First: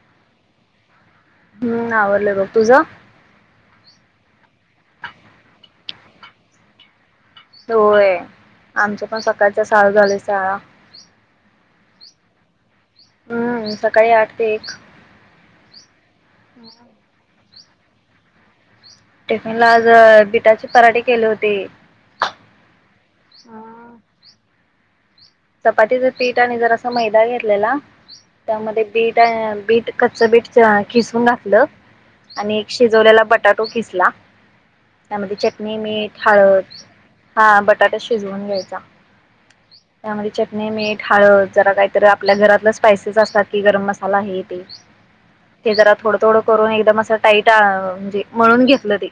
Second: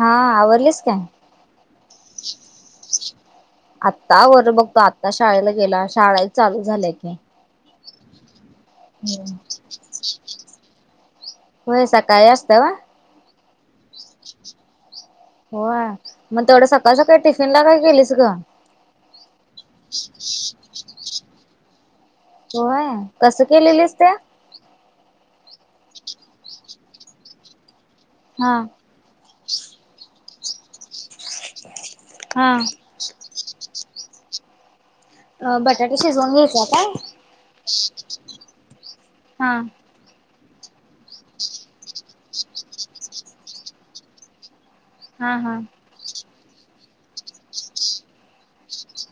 हा आवरलीस काय? हम्म! आवरलं बघ. तुझं आत्ता आवरलं बघ तो आत्ता शाळेला गेला शाळा चालू झाल्याय की. होय, आमच्या पण हम्म. सकाळच चालू झालंय शाळा. होय सकाळी असतं व्हय. हम्म! सकाळी आठ ते एक. होय मग तेवढं सकाळ सकाळी टिफिन ला काय केेलीस गं. टिफिन ला आज बिटाची पराठीे केली होती. होय. आहे कसं केलेलीस ते? चपातीचं पीठ आणि जर असा मैदा घेतलेला हा त्यामध्ये बीट -बीट कच्च बीट खिसून घातलं हा आणि एक शिजवलेला बटाटू खिसला. त्यामध्ये चटणी, बटाटे मीठ, शिजवून हळद. घ्यायचा काय? हा बटाटा शिजवून घ्यायचा. हा. त्यामध्ये चटणी, मीठ, हळद जरा काही तर आपल्या घरातलं स्पायसेस असतात की गरम मसाला आहे हे ते. हा हा. ते जरा थोडं थोडं करून एकदम असं टाईट म्हणजे मळून घेतलं ते.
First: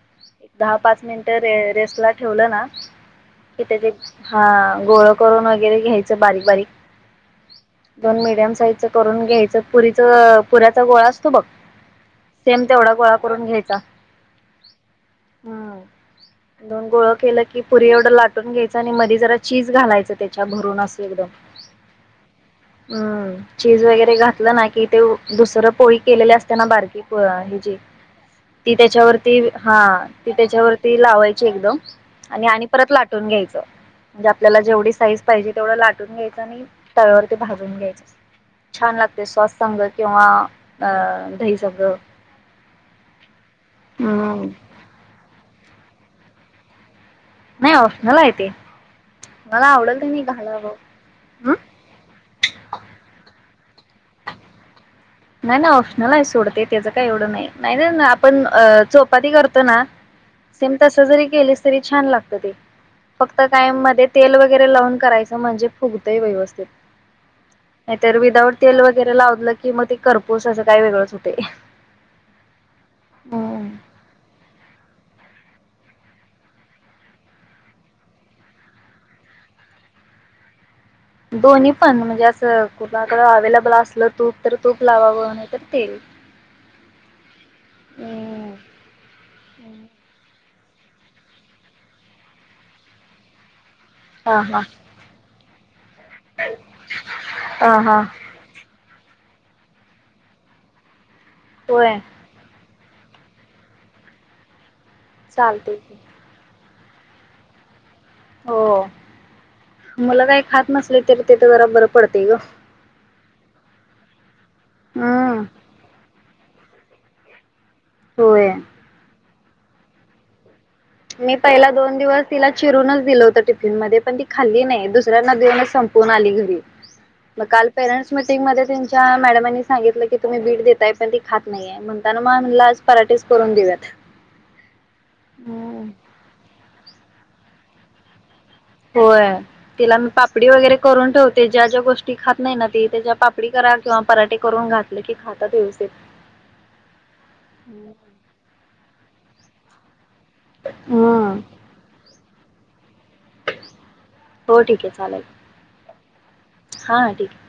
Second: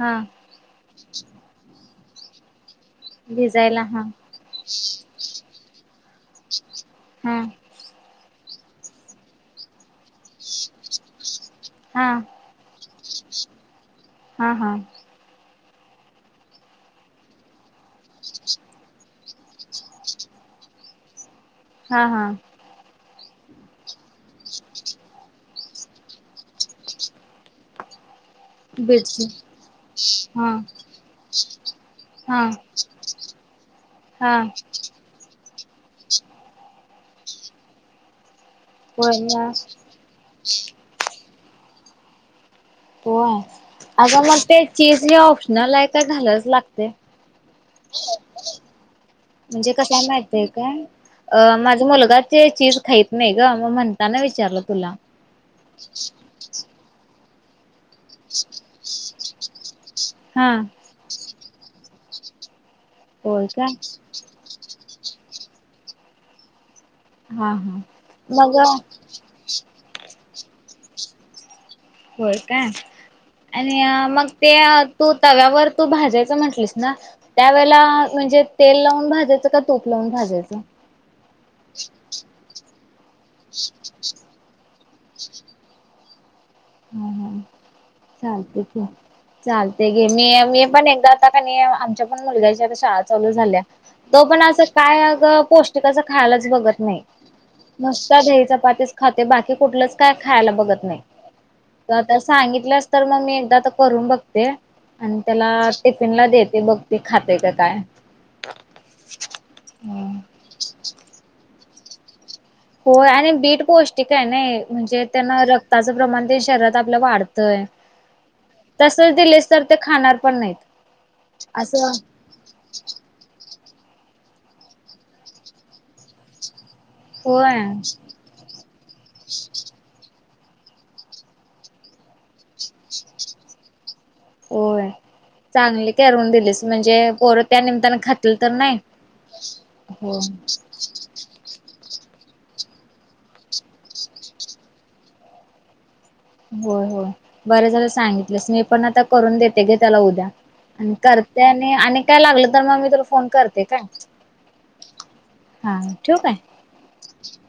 हम! दहा पाच मिनिट रे रेस्ट ला ठेवलं ना की त्याचे हा. गोळं करून वगैरे घ्यायचं बारीक बारीक हम! दोन मीडियम साइज च करून घ्यायचं पुरीच पुऱचा गोळा. तू बघ हा सेम तेवढा गोळा करून घ्यायचा. हा हा हम् दोन गोळ केलं की पुरी एवढं लाटून घ्यायचं आणि मधी जरा चीज घालायचं त्याच्या भरून असू एकदम हा हा हम्म चीज वगैरे घातलं ना कि ते दुसरं पोळी केलेली असत ना बारकी आहे जे ती बीटची त्याच्यावरती हा ती हा त्याच्यावरती लावायची एकदम हा आणि आणि परत लाटून घ्यायचं म्हणजे हा आपल्याला जेवढी साईज पाहिजे तेवढं लाटून घ्यायचं आणि तळ्यावर ते भाजून घ्यायचं छान होय लागते मग श्वास संगळ किंवा अ दहीसळं हो आता मग ते चीज हे ऑप्शनल आहे का झालंच लागते नाही ऑप्शनल आहे ते मला म्हणजे कस आवडेल ते मी माहित आहे का घालावं हम्म अ माझा मुलगा चीज खात नाही ग मग म्हणताना विचारलं तुला नाही ना ऑप्शनल आहे सोडते त्याचं काही एवढं नाही नाही नाही आपण अ चोपाती करतो ना. हा तस जरी केलेस तरी छान लागत ते फक्त होय का काय मध्ये तेल वगैरे लावून करायचं म्हणजे फुगतंय व्यवस्थित हा हा नाहीतर विदाउट मग तेल वगैरे लावलं की मग ते करपूस असं काय वेगळंच होते होर काय आणि मग ते तू तव्यावर तू भाजायचं म्हंटलंस ना त्यावेेळे म्हणजे तेल लावून भाजायचं का तूप लावून भाजायचं दोन्ही पण म्हणजे असं कुणाकड अवेलेबल असलं तूप तर तूप लावाव नाही तर ते हम् हम चालते क चालते घे मी मी पण एकदा आता का आमच्या पण मुलग्याच्या शाळा चालू झाल्या तो हा पण हा असं काय अ पोस्ट खाय बत नाही हा हा मत खात बाकी कुठलंच काय खायला बघत नाही होय आता सांगितलंस तर मग मी एकदा आ तर करून बघते आणि त्याला चालते की टिफिन ला देते बघ त खाते का काय हो मुला काही खात नसले तरी ते तर जरा बरं पडतेय ग होय आणि बीट पौष्टिक आहे ना म्हणजे हम्म त्यांना रक्ताचं प्रमाण शहरात आपलं वाढतंय होोय तसच दिलेस तर ते खाणार पण नाहीत मी पहिला असं दोन दिवस तिला चिरूनच दिलं होतं टिफिन मध्ये पण ती खाल्ली नाही दुसऱ्यांना देऊनच संपवून आली घरी मग होय काल पेरेंट्स मीटिंगमध्येध्ये त्यांच्या मॅडमांनी सांगितलं की तुम्ही बीट देताय पण ती खात नाहीे म्हणताना मगला आज पराठेस करून देऊयात होय हम्म चांगली करून दिलीस म्हणजे पोरं त्या निमताने खातील तर नाही होय तिला मी हो. पापडी वगैरे करून ठेवते ते ज्या ज्या गोष्टी खात नाही ना ती ते ज्या पापडी करा किंवा पराठे करून घातले की खातात व्यवस्ित हो हो बरं झालं सांगितलंस मी पण आता करून देते घे त्याला उद्या आणि हम्म. करते आणि आणि काय लागलं तर मग मी तुला फोन करते काय हो ठीक आहे चालेल हा ठेवू काय हा ठीक आहे